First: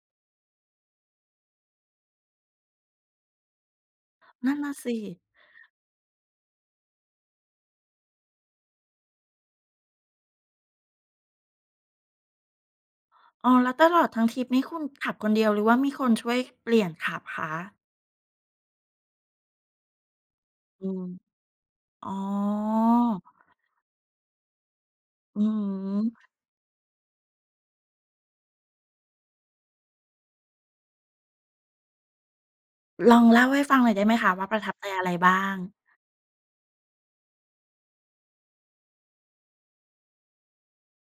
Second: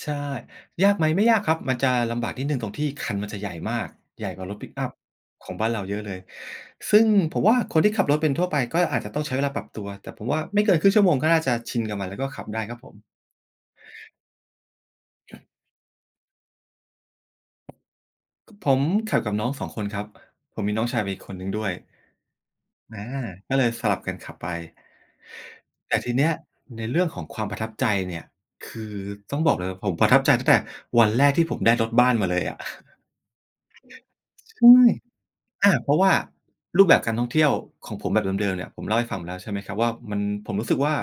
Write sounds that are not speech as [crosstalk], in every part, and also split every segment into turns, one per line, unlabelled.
ใช่ ยากไหม ไม่ยากครับ มันจะลำบากนิดหนึ่งตรงที่คันมันจะใหญ่มาก ใหญ่กว่า
นั
ร
่
ถ
น
ป
น
ิ
่
ก
ะ
อั
ส
ป
ิ
ของบ้านเราเยอะเลย ซึ่งผมว่าคนที่ขับรถเป็นทั่วไปก็อาจจะต้องใช้เวลาปรับตัว แต่ผมว่าไม่เกิน 1/2 ชั่วโมงก็น่าจะชินกับมัน แล้วก็ขับได้ครับผม
อ๋อ แล้วตลอดทั้งทริปนี้คุณขับคนเดียว หรือว่ามีคนช่วยเปลี่ยนขับคะ?
ก ผมขับกับน้อง 2 คนครับ ผมมีน้
อื
องชาย
ม
ไปอีกคนหนึ่งด้วย
อ๋อ
อา ก็เลยสลับกันขับไป
อือฮ
แต่ทีเนี
ึ
้ย ในเรื่องของความประทับใจเนี่ย คือต้องบอกเลยผมประทับใจตั้งแต่วันแรกที่ผมได้รถบ้านมาเลยอะ
ลองเล่าให้ฟังหน่อยได้ไหมคะว่าปร
ใช
ะทับ
่
ใจอะไรบ้าง?
อา เพราะว่ารูปแบบการท่องเที่ยวของผมแบบเดิม ๆ เนี่ย ผมเล่าให้ฟังไปแล้วใช่ไหมครับ มัน ผมรู้สึกว่า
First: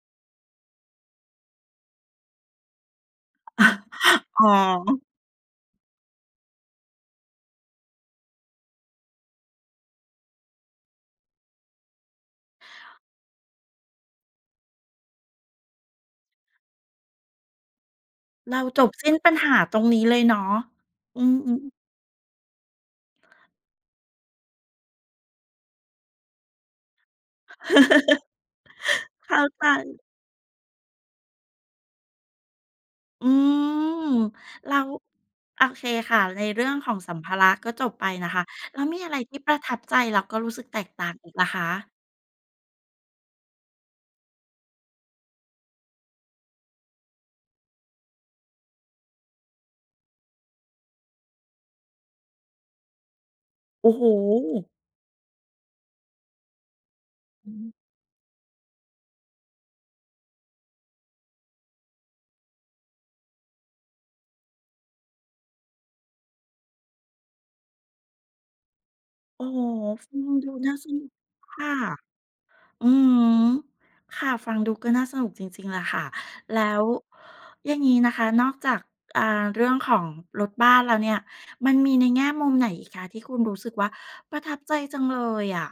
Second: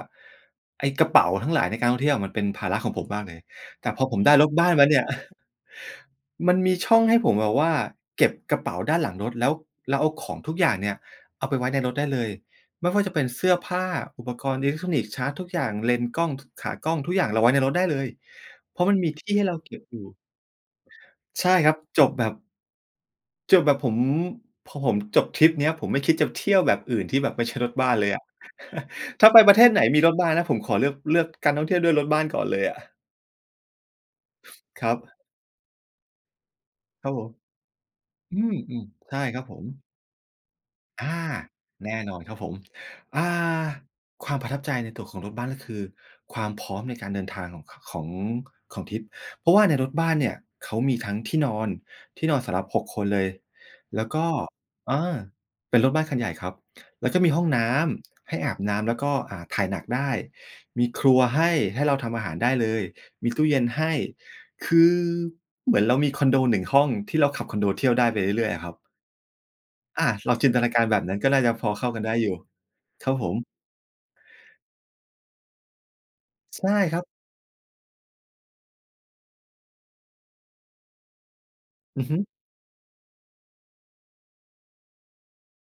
ไอ้กระเป๋าทั้งหลายในการท่องเที่ยวมันเป็นภาระของผมมากเลย แต่พอผม
[chuckles]
ได้
อ๋
ร
อ
ถบ้านมาเนี่ย [chuckles] มันมีช่องให้ผมแบบว่าเก็บกระเป๋าด้านหลังรถ แล้วเราเอาของทุกอย่างเนี่ยเอาไปไว้ในรถได้เลย ไม่ว่าจะเป็นเสื้อผ้า อุปกรณ์อิเล็กทรอนิกส์ ชาร์จทุกอย่าง เลนส์กล้อง ถ ขากล้องทุกอย่างเราไว้ในรถได้เลย
เรา
เพ
จ
ราะ
บ
มัน
ส
ม
ิ
ี
้น
ท
ปั
ี่
ญ
ให้
ห
เร
า
าเก
ต
็
ร
บ
ง
อ
น
ย
ี
ู
้
่
เลยเนาะ อื
ใช่คร
ม
ับ จบแบบ จบแบบผม พอผมจบทริปเนี้ย ผมไม่คิดจะเที่ยวแบบอื่นที่แบบไม่ใช่รถบ้านเลยอะ
[chuckles]
[chuckles] ถ้
เ
า
ข
ไ
้
ป
า
ประเท
ใ
ศไหนม
จ
ีรถบ้านนะ ผมขอเลือก เลือกการท่องเที่ยวด้วยรถบ้านก่อนเลยอะ
อืม แล้
ค
ว
รับ
โอเคค่ะ ในเรื่องของ
คร
ส
ั
ั
บ
ม
ผ
ภ
ม
าระก็จบไปนะ
อื
คะ แล้ว
ม
มีอ
ๆ
ะ
ใช
ไร
่
ที
ค
่
รับ
ป
ผ
ระ
ม
ทับใจ แล้วก็รู้สึกแตกต่
อ
าง
า
อีกล่ะค
แ
ะ?
น่นอนครับผม อ่า ความประทับใจในตัวของรถบ้านก็คือความพร้อมในการเดินทางของ ข ของ ของทริป เพราะว่าในรถบ้านเนี่ยเขามีทั้งที่นอน ที่นอนสำหรับ 6 คนเลย
โอ้
แ
โ
ล
ฮ!
้วก็ อา เป็นรถบ้านคันใหญ่ครับ แล้วก็มีห้องน้ำ ให้อาบน้ำ แล้วก็ อ่า ถ่ายหนักได้ มีครัวให้ ให้เราทำอาหารได้เลย มีตู้เย็นให้ คือเหมือนเรามีคอนโด 1 ห้องที่เราขับคอนโดเที่ยวได้ไปเรื่อย ๆ อะครับ
โอ้โฮ
อ
ฟ
า
ัง
เ
ด
ร
ู
าจ
ด
ิ
ู
นตน
น
า
่า
กา
ส
รแบ
น
บ
ุก
นั้นก็น่าจะ
ค
พ
่
อ
ะ
เข้ากันได้อยู่
อือ
ครับ
ฮึ
ผม
ค่ะ ฟังดูก็น่าสนุกจริง ๆ แหละค่ะ แ
ใช
ล
่
้ว
ครับ
อย่างนี้นะคะ นอกจาก อ่า เรื่องของรถบ้านแล้วเนี่ย มันมี
อื
ใน
อฮึ
แง่มุมไหนอีกคะที่คุณรู้สึกว่าประทับใจจังเลยอะ?